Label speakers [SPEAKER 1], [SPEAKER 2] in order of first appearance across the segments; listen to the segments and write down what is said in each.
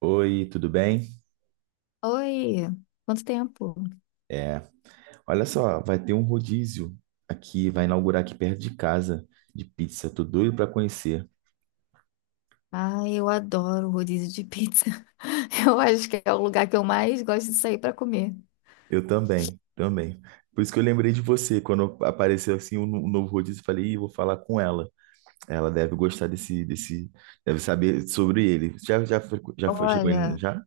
[SPEAKER 1] Oi, tudo bem?
[SPEAKER 2] Oi, quanto tempo?
[SPEAKER 1] É, Olha só, vai ter um rodízio aqui, vai inaugurar aqui perto de casa de pizza. Tô doido para conhecer.
[SPEAKER 2] Ai, eu adoro rodízio de pizza. Eu acho que é o lugar que eu mais gosto de sair para comer.
[SPEAKER 1] Eu também, também. Por isso que eu lembrei de você quando apareceu assim um, um novo rodízio, eu falei, Ih, vou falar com ela. Ela deve gostar desse, deve saber sobre ele. Já, já, já foi, chegou ele
[SPEAKER 2] Olha,
[SPEAKER 1] já?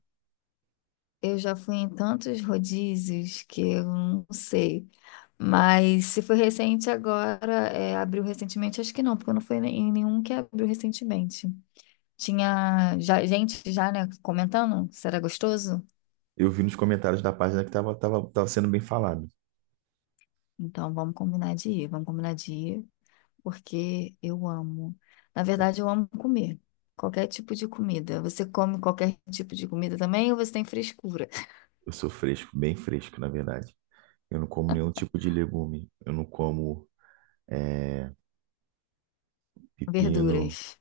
[SPEAKER 2] eu já fui em tantos rodízios que eu não sei. Mas se foi recente agora, é, abriu recentemente, acho que não, porque eu não fui em nenhum que abriu recentemente. Tinha já, gente já, né, comentando se era gostoso.
[SPEAKER 1] Eu vi nos comentários da página que tava sendo bem falado.
[SPEAKER 2] Então vamos combinar de ir, vamos combinar de ir. Porque eu amo. Na verdade, eu amo comer. Qualquer tipo de comida. Você come qualquer tipo de comida também ou você tem frescura?
[SPEAKER 1] Eu sou fresco, bem fresco, na verdade. Eu não como nenhum tipo de legume. Eu não como é, pepino.
[SPEAKER 2] Verduras.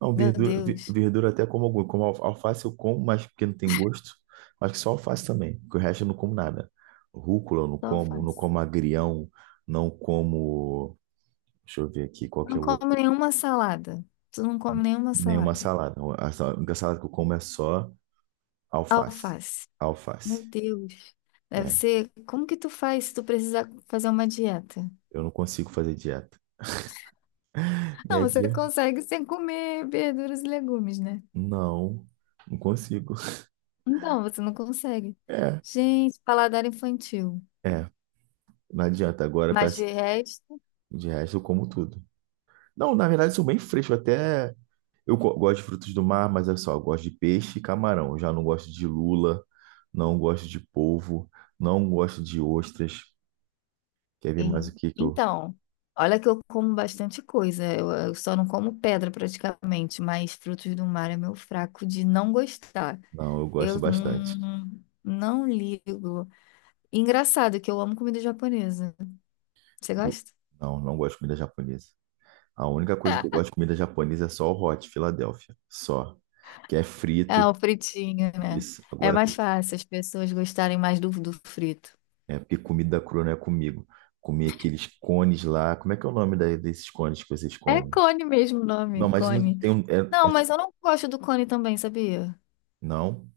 [SPEAKER 1] Não,
[SPEAKER 2] Meu
[SPEAKER 1] verdura,
[SPEAKER 2] Deus,
[SPEAKER 1] verdura até como alguma. Como alface eu como, mas porque não tem gosto. Acho que só alface também, porque o resto eu não como nada. Rúcula eu não
[SPEAKER 2] só
[SPEAKER 1] como, não
[SPEAKER 2] alface.
[SPEAKER 1] como agrião, não como. Deixa eu ver aqui qual que
[SPEAKER 2] Não
[SPEAKER 1] é o outro.
[SPEAKER 2] come nenhuma salada. Tu não come nenhuma
[SPEAKER 1] Nenhuma
[SPEAKER 2] salada.
[SPEAKER 1] salada. A única salada que eu como é só alface.
[SPEAKER 2] Alface.
[SPEAKER 1] Alface.
[SPEAKER 2] Meu Deus. Deve
[SPEAKER 1] É,
[SPEAKER 2] ser. Como que tu faz se tu precisar fazer uma dieta?
[SPEAKER 1] eu não consigo fazer dieta.
[SPEAKER 2] Não,
[SPEAKER 1] Minha
[SPEAKER 2] você
[SPEAKER 1] dieta?
[SPEAKER 2] consegue sem comer verduras e legumes, né?
[SPEAKER 1] Não, não consigo.
[SPEAKER 2] Então, você não consegue.
[SPEAKER 1] É,
[SPEAKER 2] Gente, paladar infantil.
[SPEAKER 1] é, não adianta. Agora com
[SPEAKER 2] Mas
[SPEAKER 1] essa,
[SPEAKER 2] de resto.
[SPEAKER 1] de resto eu como tudo. Não, na verdade eu sou bem fresco, até. Eu gosto de frutos do mar, mas é só, eu gosto de peixe e camarão. Eu já não gosto de lula, não gosto de polvo, não gosto de ostras. Quer ver mais
[SPEAKER 2] E-
[SPEAKER 1] o que que eu...
[SPEAKER 2] Então, olha que eu como bastante coisa. Eu só não como pedra praticamente, mas frutos do mar é meu fraco de não gostar.
[SPEAKER 1] Não, eu gosto
[SPEAKER 2] Eu
[SPEAKER 1] bastante.
[SPEAKER 2] não, não ligo. Engraçado que eu amo comida japonesa. Você
[SPEAKER 1] Eu...
[SPEAKER 2] gosta?
[SPEAKER 1] Não, não gosto de comida japonesa. A única coisa que eu gosto de comida japonesa é só o hot Philadelphia, só. Que é
[SPEAKER 2] É, é
[SPEAKER 1] frito,
[SPEAKER 2] o fritinho, né?
[SPEAKER 1] isso.
[SPEAKER 2] É
[SPEAKER 1] Agora,
[SPEAKER 2] mais fácil as pessoas gostarem mais do frito.
[SPEAKER 1] é porque comida crua não é comigo. Comer aqueles cones lá. Como é que é o nome desses cones que vocês
[SPEAKER 2] É
[SPEAKER 1] comem?
[SPEAKER 2] cone mesmo o
[SPEAKER 1] Não,
[SPEAKER 2] nome,
[SPEAKER 1] mas não
[SPEAKER 2] cone.
[SPEAKER 1] tem um...
[SPEAKER 2] Não, mas eu não gosto do cone também, sabia?
[SPEAKER 1] Não.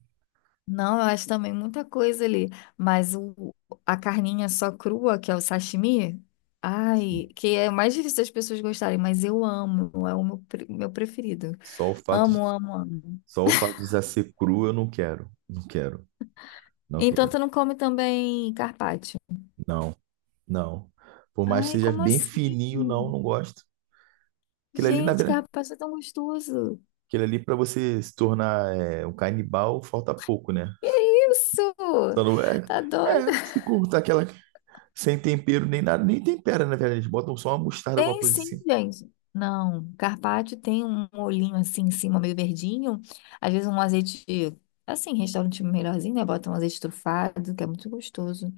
[SPEAKER 2] Não, eu acho também muita coisa ali. Mas o, a carninha só crua, que é o sashimi, ai, que é o mais difícil das pessoas gostarem, mas eu amo, é o meu, meu preferido.
[SPEAKER 1] Só o fato,
[SPEAKER 2] Amo, amo, amo.
[SPEAKER 1] só o fato de já ser cru, eu não quero. Não quero. Não
[SPEAKER 2] Então
[SPEAKER 1] quero.
[SPEAKER 2] tu não come também carpaccio?
[SPEAKER 1] Não, não. Por mais que
[SPEAKER 2] Ai,
[SPEAKER 1] seja
[SPEAKER 2] como
[SPEAKER 1] bem
[SPEAKER 2] assim?
[SPEAKER 1] fininho, não, não gosto. Aquilo ali, na
[SPEAKER 2] Gente,
[SPEAKER 1] verdade,
[SPEAKER 2] carpaccio é tão gostoso.
[SPEAKER 1] aquilo ali para você se tornar um canibal, falta pouco, né?
[SPEAKER 2] Que isso?
[SPEAKER 1] Só não é,
[SPEAKER 2] Tá doido?
[SPEAKER 1] se cortar aquela sem tempero nem nada, nem tempera, na verdade. Eles botam só uma mostarda, alguma
[SPEAKER 2] Tem
[SPEAKER 1] coisa
[SPEAKER 2] sim,
[SPEAKER 1] assim.
[SPEAKER 2] gente. Não, carpaccio tem um olhinho assim em cima, meio verdinho. Às vezes um azeite, assim, restaurante melhorzinho, né? Bota um azeite trufado, que é muito gostoso.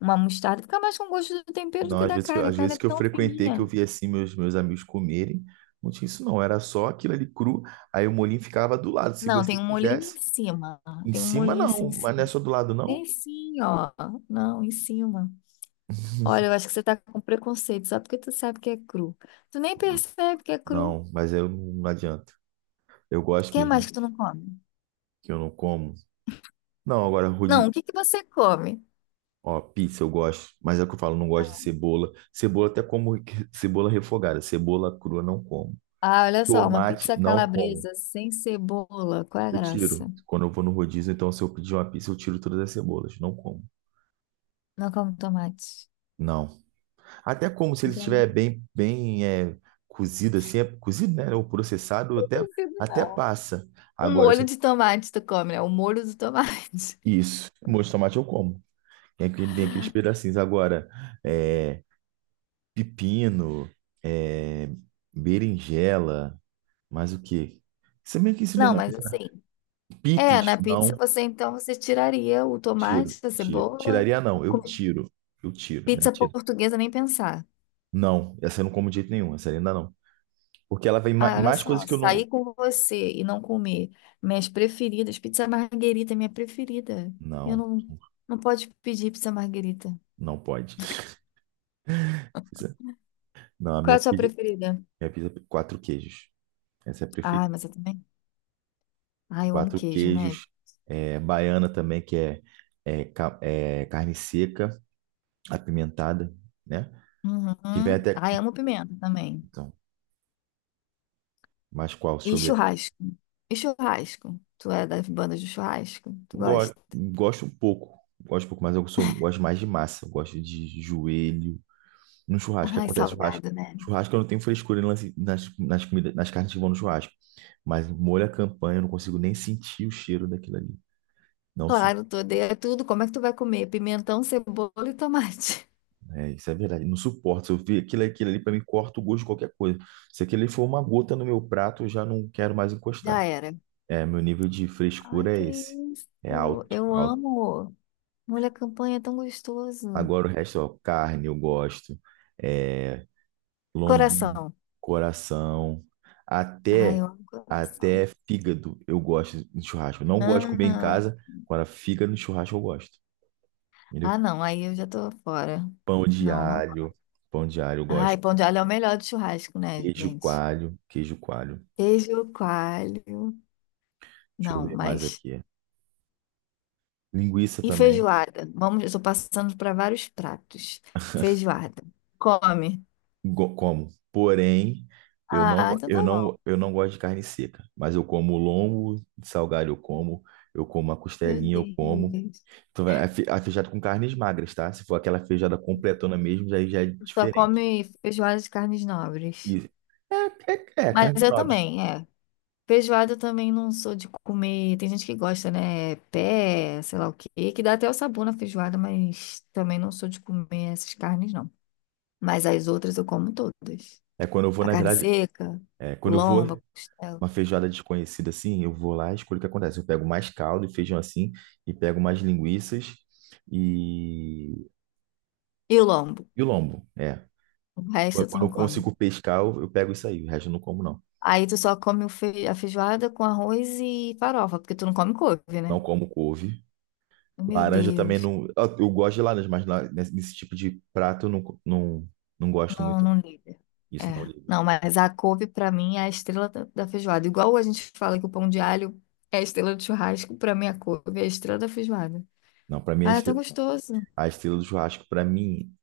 [SPEAKER 2] Uma mostarda, fica mais com gosto do tempero do
[SPEAKER 1] Não,
[SPEAKER 2] que
[SPEAKER 1] às
[SPEAKER 2] da
[SPEAKER 1] vezes,
[SPEAKER 2] carne. A
[SPEAKER 1] às
[SPEAKER 2] carne é
[SPEAKER 1] vezes que eu
[SPEAKER 2] tão
[SPEAKER 1] frequentei, que
[SPEAKER 2] fininha.
[SPEAKER 1] eu vi assim meus amigos comerem, não tinha isso não, era só aquilo ali cru, aí o molinho ficava do lado, se
[SPEAKER 2] Não,
[SPEAKER 1] você
[SPEAKER 2] tem um molhinho
[SPEAKER 1] quisesse.
[SPEAKER 2] em cima.
[SPEAKER 1] Em
[SPEAKER 2] Tem um
[SPEAKER 1] cima
[SPEAKER 2] molhinho assim
[SPEAKER 1] não,
[SPEAKER 2] em
[SPEAKER 1] mas não é
[SPEAKER 2] cima.
[SPEAKER 1] só do lado não?
[SPEAKER 2] Tem sim, ó. Não, em cima. Olha, eu acho que você tá com preconceito, só porque tu sabe que é cru. Tu nem
[SPEAKER 1] Não,
[SPEAKER 2] percebe que é cru. O
[SPEAKER 1] não, mas eu não adianta. Eu gosto
[SPEAKER 2] que mais
[SPEAKER 1] mesmo
[SPEAKER 2] que tu não come?
[SPEAKER 1] que eu não como. Não, agora
[SPEAKER 2] Não,
[SPEAKER 1] rude,
[SPEAKER 2] o que que você come?
[SPEAKER 1] ó, pizza eu gosto, mas é o que eu falo, não gosto de cebola. Cebola até como cebola refogada, cebola crua não como.
[SPEAKER 2] Ah, olha só, uma
[SPEAKER 1] Tomate
[SPEAKER 2] pizza
[SPEAKER 1] não como.
[SPEAKER 2] calabresa sem cebola. Qual é a
[SPEAKER 1] Eu
[SPEAKER 2] graça?
[SPEAKER 1] tiro. Quando eu vou no rodízio, então se eu pedir uma pizza, eu tiro todas as cebolas, não como.
[SPEAKER 2] Não como tomate.
[SPEAKER 1] Não. Até como se ele estiver
[SPEAKER 2] Gente,
[SPEAKER 1] bem cozido assim, é cozido, né, ou processado,
[SPEAKER 2] não consigo,
[SPEAKER 1] até
[SPEAKER 2] não.
[SPEAKER 1] passa.
[SPEAKER 2] Um
[SPEAKER 1] Agora
[SPEAKER 2] molho
[SPEAKER 1] se-
[SPEAKER 2] de tomate tu come, né? O molho do tomate.
[SPEAKER 1] Isso, molho de tomate eu como. Vem aqueles pedacinhos. Agora, é, pepino, é, berinjela, mais o quê? Se bem que isso vem
[SPEAKER 2] Não,
[SPEAKER 1] na
[SPEAKER 2] mas
[SPEAKER 1] piscina.
[SPEAKER 2] assim, é,
[SPEAKER 1] Picles,
[SPEAKER 2] na pizza
[SPEAKER 1] não,
[SPEAKER 2] você então você tiraria o
[SPEAKER 1] tiro,
[SPEAKER 2] tomate, a
[SPEAKER 1] tiro.
[SPEAKER 2] cebola.
[SPEAKER 1] Tiraria não, eu
[SPEAKER 2] Com-
[SPEAKER 1] tiro. Eu tiro, né?
[SPEAKER 2] Pizza
[SPEAKER 1] Tiro.
[SPEAKER 2] portuguesa nem pensar.
[SPEAKER 1] Não, essa eu não como de jeito nenhum, essa ainda não. Porque ela vem
[SPEAKER 2] Ah, olha
[SPEAKER 1] mais coisas
[SPEAKER 2] só,
[SPEAKER 1] que eu não.
[SPEAKER 2] sair com você e não comer minhas preferidas, pizza marguerita é minha preferida. Eu
[SPEAKER 1] Não,
[SPEAKER 2] não, não pode pedir pizza marguerita.
[SPEAKER 1] não pode. Pizza, não, a
[SPEAKER 2] Qual é a sua preferida?
[SPEAKER 1] minha pizza é quatro queijos. Essa é a
[SPEAKER 2] Ah,
[SPEAKER 1] preferida.
[SPEAKER 2] mas eu também. Ai, eu amo
[SPEAKER 1] Quatro
[SPEAKER 2] queijo, né?
[SPEAKER 1] queijos, é, baiana também, que é, é carne seca, apimentada, né? Que vem
[SPEAKER 2] Uhum.
[SPEAKER 1] até.
[SPEAKER 2] Ai, amo pimenta também.
[SPEAKER 1] Então, mas qual? Deixa
[SPEAKER 2] E
[SPEAKER 1] eu ver.
[SPEAKER 2] churrasco. E churrasco? Tu é das bandas de churrasco? Tu gosta?
[SPEAKER 1] Gosto um pouco. Gosto um pouco, mas gosto mais de massa. Eu gosto de joelho. No churrasco, que
[SPEAKER 2] Ai,
[SPEAKER 1] acontece? Churrasco.
[SPEAKER 2] salgado, né?
[SPEAKER 1] Churrasco eu não tenho frescura em nas, nas comidas, nas carnes que vão no churrasco. Mas molho à campanha, eu não consigo nem sentir o cheiro daquilo ali. Não, su-
[SPEAKER 2] Claro, tu odeia tudo. Como é que tu vai comer? Pimentão, cebola e tomate.
[SPEAKER 1] É, isso é verdade. Não suporto. Se eu ver aquilo, aquilo ali, pra mim, corta o gosto de qualquer coisa. Se aquilo ali for uma gota no meu prato, eu já não quero mais
[SPEAKER 2] Já
[SPEAKER 1] encostar.
[SPEAKER 2] era.
[SPEAKER 1] É, meu nível de
[SPEAKER 2] Ai,
[SPEAKER 1] frescura é
[SPEAKER 2] que
[SPEAKER 1] esse.
[SPEAKER 2] isso.
[SPEAKER 1] É alto,
[SPEAKER 2] Eu
[SPEAKER 1] alto.
[SPEAKER 2] amo. Molho à campanha é tão gostoso.
[SPEAKER 1] Agora o resto, ó, carne eu gosto, é, lombinho,
[SPEAKER 2] Coração.
[SPEAKER 1] coração,
[SPEAKER 2] Ai,
[SPEAKER 1] até
[SPEAKER 2] eu amo coração.
[SPEAKER 1] até fígado eu gosto de churrasco. Não gosto de comer em
[SPEAKER 2] Ah,
[SPEAKER 1] casa, agora fígado no churrasco eu gosto, entendeu?
[SPEAKER 2] ah, não. Aí eu já tô fora.
[SPEAKER 1] Pão de
[SPEAKER 2] Não, não.
[SPEAKER 1] alho, pão de alho eu
[SPEAKER 2] Ai,
[SPEAKER 1] gosto.
[SPEAKER 2] pão de alho é o melhor de churrasco, né, gente?
[SPEAKER 1] Queijo coalho.
[SPEAKER 2] Queijo coalho.
[SPEAKER 1] Deixa eu
[SPEAKER 2] Não,
[SPEAKER 1] ver mais
[SPEAKER 2] mas.
[SPEAKER 1] aqui. Linguiça
[SPEAKER 2] E
[SPEAKER 1] também,
[SPEAKER 2] feijoada? Vamos, eu estou passando para vários pratos. Feijoada. Come.
[SPEAKER 1] como. Porém, eu não,
[SPEAKER 2] Ah,
[SPEAKER 1] go-
[SPEAKER 2] então tá bom.
[SPEAKER 1] eu não gosto de carne seca, mas eu como lombo, salgado eu como a
[SPEAKER 2] Meu
[SPEAKER 1] costelinha, eu como.
[SPEAKER 2] Deus.
[SPEAKER 1] Tô vendo, a feijoada com carnes magras, tá? Se for aquela feijoada completona mesmo, aí já é
[SPEAKER 2] Só
[SPEAKER 1] diferente.
[SPEAKER 2] come feijoada de carnes nobres.
[SPEAKER 1] E é, É
[SPEAKER 2] Mas
[SPEAKER 1] carnes
[SPEAKER 2] eu
[SPEAKER 1] nobres.
[SPEAKER 2] também, é. Feijoada eu também não sou de comer. Tem gente que gosta, né? Pé, sei lá o quê, que dá até o sabor na feijoada, mas também não sou de comer essas carnes, não. Mas as outras eu como todas.
[SPEAKER 1] É quando eu vou,
[SPEAKER 2] A
[SPEAKER 1] na
[SPEAKER 2] carne
[SPEAKER 1] verdade,
[SPEAKER 2] seca, o
[SPEAKER 1] quando eu vou
[SPEAKER 2] lombo, a costela.
[SPEAKER 1] uma feijoada desconhecida assim, eu vou lá e escolho o que acontece. Eu pego mais caldo e feijão assim, e pego mais linguiças e,
[SPEAKER 2] E o lombo?
[SPEAKER 1] e o lombo. É.
[SPEAKER 2] O resto tu
[SPEAKER 1] Quando
[SPEAKER 2] não
[SPEAKER 1] eu
[SPEAKER 2] come.
[SPEAKER 1] consigo pescar, eu pego isso aí. O resto eu não como, não.
[SPEAKER 2] Aí tu só come o a feijoada com arroz e farofa, porque tu não come couve,
[SPEAKER 1] Não
[SPEAKER 2] né?
[SPEAKER 1] como couve.
[SPEAKER 2] Meu
[SPEAKER 1] Laranja também
[SPEAKER 2] Deus.
[SPEAKER 1] não. Eu gosto de laranja, mas lá nesse tipo de prato eu não, não, não gosto
[SPEAKER 2] Não,
[SPEAKER 1] muito.
[SPEAKER 2] não liga.
[SPEAKER 1] Isso não.
[SPEAKER 2] É. Não, mas a couve pra mim é a estrela da feijoada. Igual a gente fala que o pão de alho é a estrela do churrasco, pra mim a couve é a estrela da feijoada.
[SPEAKER 1] Não, pra mim
[SPEAKER 2] Ah, é tão gostoso.
[SPEAKER 1] a estrela do churrasco, pra mim,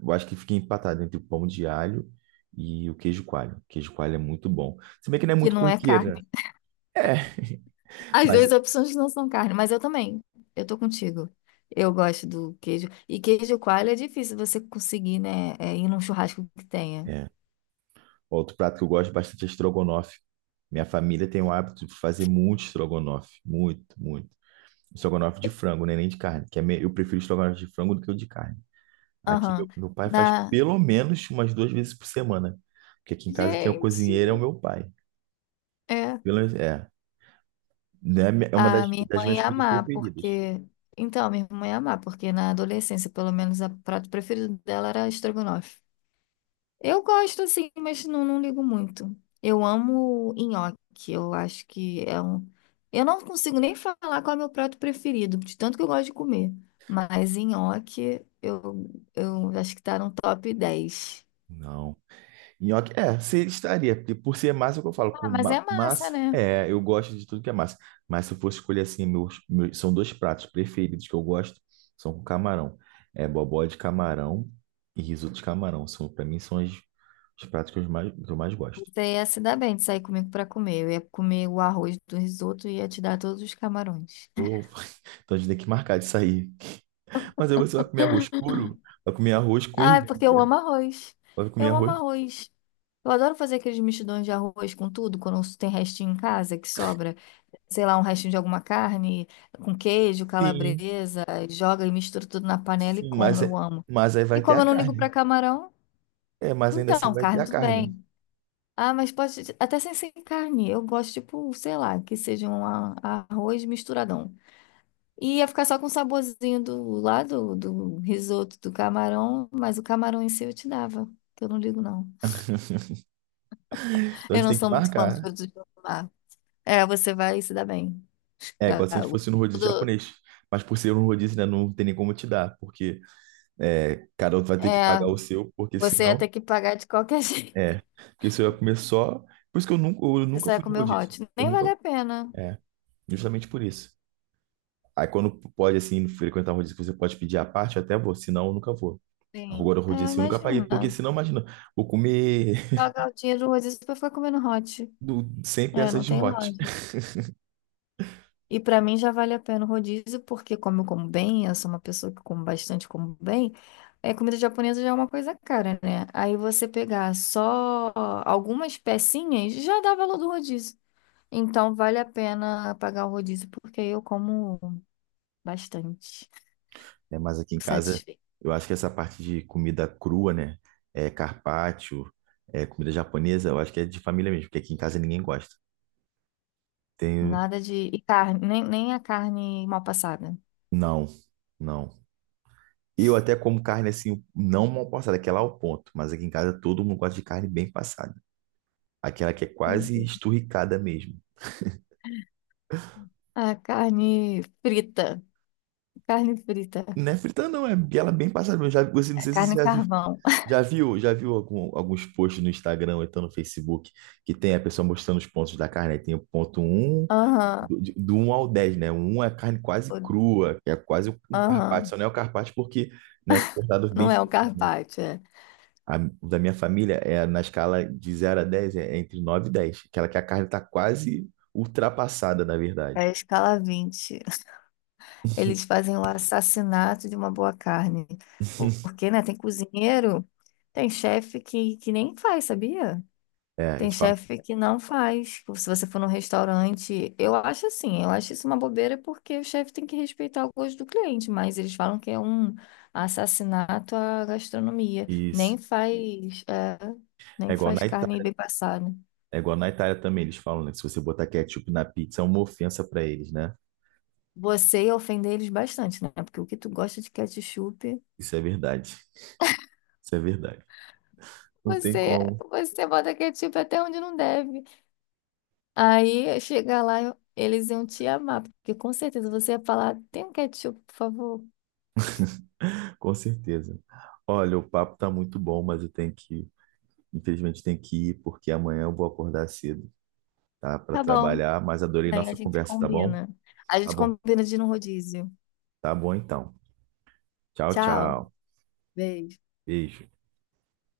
[SPEAKER 1] eu acho que fica empatado entre o pão de alho e o queijo coalho. O queijo coalho é muito bom. Se bem que não é
[SPEAKER 2] Que
[SPEAKER 1] muito
[SPEAKER 2] não é
[SPEAKER 1] corriqueira.
[SPEAKER 2] carne.
[SPEAKER 1] É,
[SPEAKER 2] As
[SPEAKER 1] mas
[SPEAKER 2] duas opções não são carne, mas eu também. Eu tô contigo. Eu gosto do queijo. E queijo coalho é difícil você conseguir, né? É, ir num churrasco que tenha.
[SPEAKER 1] é. Outro prato que eu gosto bastante é estrogonofe. Minha família tem o hábito de fazer muito estrogonofe, muito, muito. Estrogonofe de frango, né? Nem de carne, eu prefiro estrogonofe de frango do que o de carne. Aqui
[SPEAKER 2] Aham.
[SPEAKER 1] meu pai faz
[SPEAKER 2] Na,
[SPEAKER 1] pelo menos umas duas vezes por semana, porque aqui em casa quem é o
[SPEAKER 2] gente,
[SPEAKER 1] cozinheiro é o meu pai.
[SPEAKER 2] é.
[SPEAKER 1] Pelo, é, né? É uma
[SPEAKER 2] A minha irmã
[SPEAKER 1] das minhas
[SPEAKER 2] ia
[SPEAKER 1] comidas
[SPEAKER 2] amar,
[SPEAKER 1] preferidas.
[SPEAKER 2] porque. Então, a minha irmã ia amar, porque na adolescência, pelo menos, o prato preferido dela era estrogonofe. Eu gosto, assim, mas não, não ligo muito. Eu amo nhoque, eu acho que é um. Eu não consigo nem falar qual é o meu prato preferido, de tanto que eu gosto de comer. Mas nhoque, eu acho que tá no top 10.
[SPEAKER 1] Não. Nhoque, estaria, porque por ser massa, é o que eu falo,
[SPEAKER 2] Ah,
[SPEAKER 1] com
[SPEAKER 2] mas é massa,
[SPEAKER 1] massa,
[SPEAKER 2] né?
[SPEAKER 1] é, eu gosto de tudo que é massa. Mas se eu fosse escolher assim, são dois pratos preferidos que eu gosto, são com camarão. É bobó de camarão e risoto de camarão. São, para mim, são os pratos que eu mais gosto.
[SPEAKER 2] Você ia se dar bem de sair comigo pra comer. Eu ia comer o arroz do risoto e ia te dar todos os camarões.
[SPEAKER 1] Pô, então a gente tem que marcar de sair. Mas aí você vai comer arroz puro? Vai comer arroz com
[SPEAKER 2] Ai, porque eu
[SPEAKER 1] ervilha.
[SPEAKER 2] amo arroz.
[SPEAKER 1] Vai comer
[SPEAKER 2] Eu amo
[SPEAKER 1] arroz?
[SPEAKER 2] arroz. Eu adoro fazer aqueles mexidões de arroz com tudo, quando tem restinho em casa que sobra, sei lá, um restinho de alguma carne, com queijo,
[SPEAKER 1] Sim,
[SPEAKER 2] calabresa, joga e mistura tudo na panela e
[SPEAKER 1] sim,
[SPEAKER 2] como,
[SPEAKER 1] mas,
[SPEAKER 2] eu amo.
[SPEAKER 1] mas aí
[SPEAKER 2] E
[SPEAKER 1] vai ter a
[SPEAKER 2] como eu não ligo pra
[SPEAKER 1] carne.
[SPEAKER 2] camarão,
[SPEAKER 1] É, mas ainda assim
[SPEAKER 2] então,
[SPEAKER 1] vai ter
[SPEAKER 2] carne
[SPEAKER 1] a
[SPEAKER 2] tudo
[SPEAKER 1] carne.
[SPEAKER 2] bem. Ah, mas pode, até sem, sem carne, eu gosto, tipo, sei lá, que seja um arroz misturadão. E ia ficar só com o saborzinho do lá do risoto do camarão, mas o camarão em si eu te dava, que eu não ligo não.
[SPEAKER 1] Então a
[SPEAKER 2] Eu
[SPEAKER 1] gente
[SPEAKER 2] não
[SPEAKER 1] tem que
[SPEAKER 2] sou muito fã dos
[SPEAKER 1] marcar.
[SPEAKER 2] produtos do mar. É, você vai se dar bem.
[SPEAKER 1] É, quase se a gente
[SPEAKER 2] Cago.
[SPEAKER 1] fosse no rodízio
[SPEAKER 2] Tudo,
[SPEAKER 1] japonês. Mas por ser um rodízio, né, não tem nem como te dar, porque cada outro vai ter que
[SPEAKER 2] é,
[SPEAKER 1] pagar o seu, porque
[SPEAKER 2] você ia
[SPEAKER 1] senão.
[SPEAKER 2] ter que pagar de qualquer jeito.
[SPEAKER 1] É. Porque se eu ia comer só. Por isso que eu
[SPEAKER 2] Você
[SPEAKER 1] nunca
[SPEAKER 2] só ia
[SPEAKER 1] fui no
[SPEAKER 2] comer o
[SPEAKER 1] rodízio.
[SPEAKER 2] hot.
[SPEAKER 1] Eu
[SPEAKER 2] Nem vale
[SPEAKER 1] nunca.
[SPEAKER 2] a pena.
[SPEAKER 1] É, justamente por isso. Aí quando pode, assim, frequentar um rodízio que você pode pedir à parte, eu até vou, senão eu nunca vou.
[SPEAKER 2] Sim.
[SPEAKER 1] Agora o
[SPEAKER 2] É,
[SPEAKER 1] rodízio assim, eu nunca paguei,
[SPEAKER 2] imagina.
[SPEAKER 1] porque senão, imagina, vou comer
[SPEAKER 2] Pagar o dinheiro do rodízio pra ficar comendo hot.
[SPEAKER 1] 100
[SPEAKER 2] É,
[SPEAKER 1] peças
[SPEAKER 2] não
[SPEAKER 1] de
[SPEAKER 2] tem
[SPEAKER 1] hot.
[SPEAKER 2] lógica. E para mim já vale a pena o rodízio, porque como eu como bem, eu sou uma pessoa que como bastante, como bem, é, comida japonesa já é uma coisa cara, né? Aí você pegar só algumas pecinhas já dá valor do rodízio. Então vale a pena pagar o rodízio, porque eu como bastante,
[SPEAKER 1] Né? Mas aqui em
[SPEAKER 2] fico
[SPEAKER 1] casa,
[SPEAKER 2] satisfeita.
[SPEAKER 1] eu acho que essa parte de comida crua, né? É carpaccio, é comida japonesa, eu acho que é de família mesmo, porque aqui em casa ninguém gosta. Tenho.
[SPEAKER 2] Nada de... E carne, nem, nem a carne mal passada.
[SPEAKER 1] Não, não. Eu até como carne assim, não mal passada, aquela ao ponto, mas aqui em casa todo mundo gosta de carne bem passada. Aquela que é quase
[SPEAKER 2] Uhum.
[SPEAKER 1] esturricada mesmo.
[SPEAKER 2] A carne frita, carne frita,
[SPEAKER 1] Não é frita, não, é ela bem passada. Você, não sei se você
[SPEAKER 2] carne
[SPEAKER 1] já viu,
[SPEAKER 2] carvão.
[SPEAKER 1] já viu, já viu alguns posts no Instagram ou então no Facebook que tem a pessoa mostrando os pontos da carne? Aí tem o ponto um
[SPEAKER 2] Aham,
[SPEAKER 1] do 1 ao 10, né? O 1 é carne quase
[SPEAKER 2] o-
[SPEAKER 1] crua, que é quase um carpaccio,
[SPEAKER 2] aham.
[SPEAKER 1] só não é o carpaccio porque, né, é cortado bem
[SPEAKER 2] Não é o
[SPEAKER 1] fininho, né?
[SPEAKER 2] carpaccio, é.
[SPEAKER 1] O da minha família é na escala de 0 a 10 é entre 9 e 10, aquela que a carne está quase ultrapassada, na
[SPEAKER 2] É
[SPEAKER 1] verdade.
[SPEAKER 2] a escala 20. Eles fazem o assassinato de uma boa carne. Porque, né, tem cozinheiro, tem chefe que nem faz, sabia?
[SPEAKER 1] É,
[SPEAKER 2] Tem
[SPEAKER 1] eles falam
[SPEAKER 2] chefe que não faz. Se você for num restaurante, eu acho assim, eu acho isso uma bobeira porque o chefe tem que respeitar o gosto do cliente, mas eles falam que é um assassinato à gastronomia.
[SPEAKER 1] isso.
[SPEAKER 2] Nem faz, é,
[SPEAKER 1] É
[SPEAKER 2] nem
[SPEAKER 1] igual
[SPEAKER 2] faz
[SPEAKER 1] na
[SPEAKER 2] carne
[SPEAKER 1] Itália,
[SPEAKER 2] bem passada.
[SPEAKER 1] é igual na Itália também, eles falam, né, que se você botar ketchup na pizza é uma ofensa para eles, né?
[SPEAKER 2] Você ia ofender eles bastante, né? Porque o que tu gosta de ketchup,
[SPEAKER 1] Isso é verdade. Isso é verdade. Não tem
[SPEAKER 2] você,
[SPEAKER 1] como,
[SPEAKER 2] você bota ketchup até onde não deve. Aí chegar lá, eles iam te amar, porque com certeza você ia falar: tem um ketchup, por favor?
[SPEAKER 1] com certeza. Olha, o papo tá muito bom, mas eu tenho que, infelizmente, tenho que ir porque amanhã eu vou acordar cedo, tá? Para
[SPEAKER 2] Tá bom.
[SPEAKER 1] trabalhar, mas adorei
[SPEAKER 2] Bem, a
[SPEAKER 1] nossa
[SPEAKER 2] gente
[SPEAKER 1] conversa, tá bom?
[SPEAKER 2] combina. A
[SPEAKER 1] Tá
[SPEAKER 2] gente
[SPEAKER 1] bom.
[SPEAKER 2] combina de ir no rodízio.
[SPEAKER 1] Tá bom então. Tchau,
[SPEAKER 2] Tchau.
[SPEAKER 1] tchau.
[SPEAKER 2] Beijo.
[SPEAKER 1] Beijo.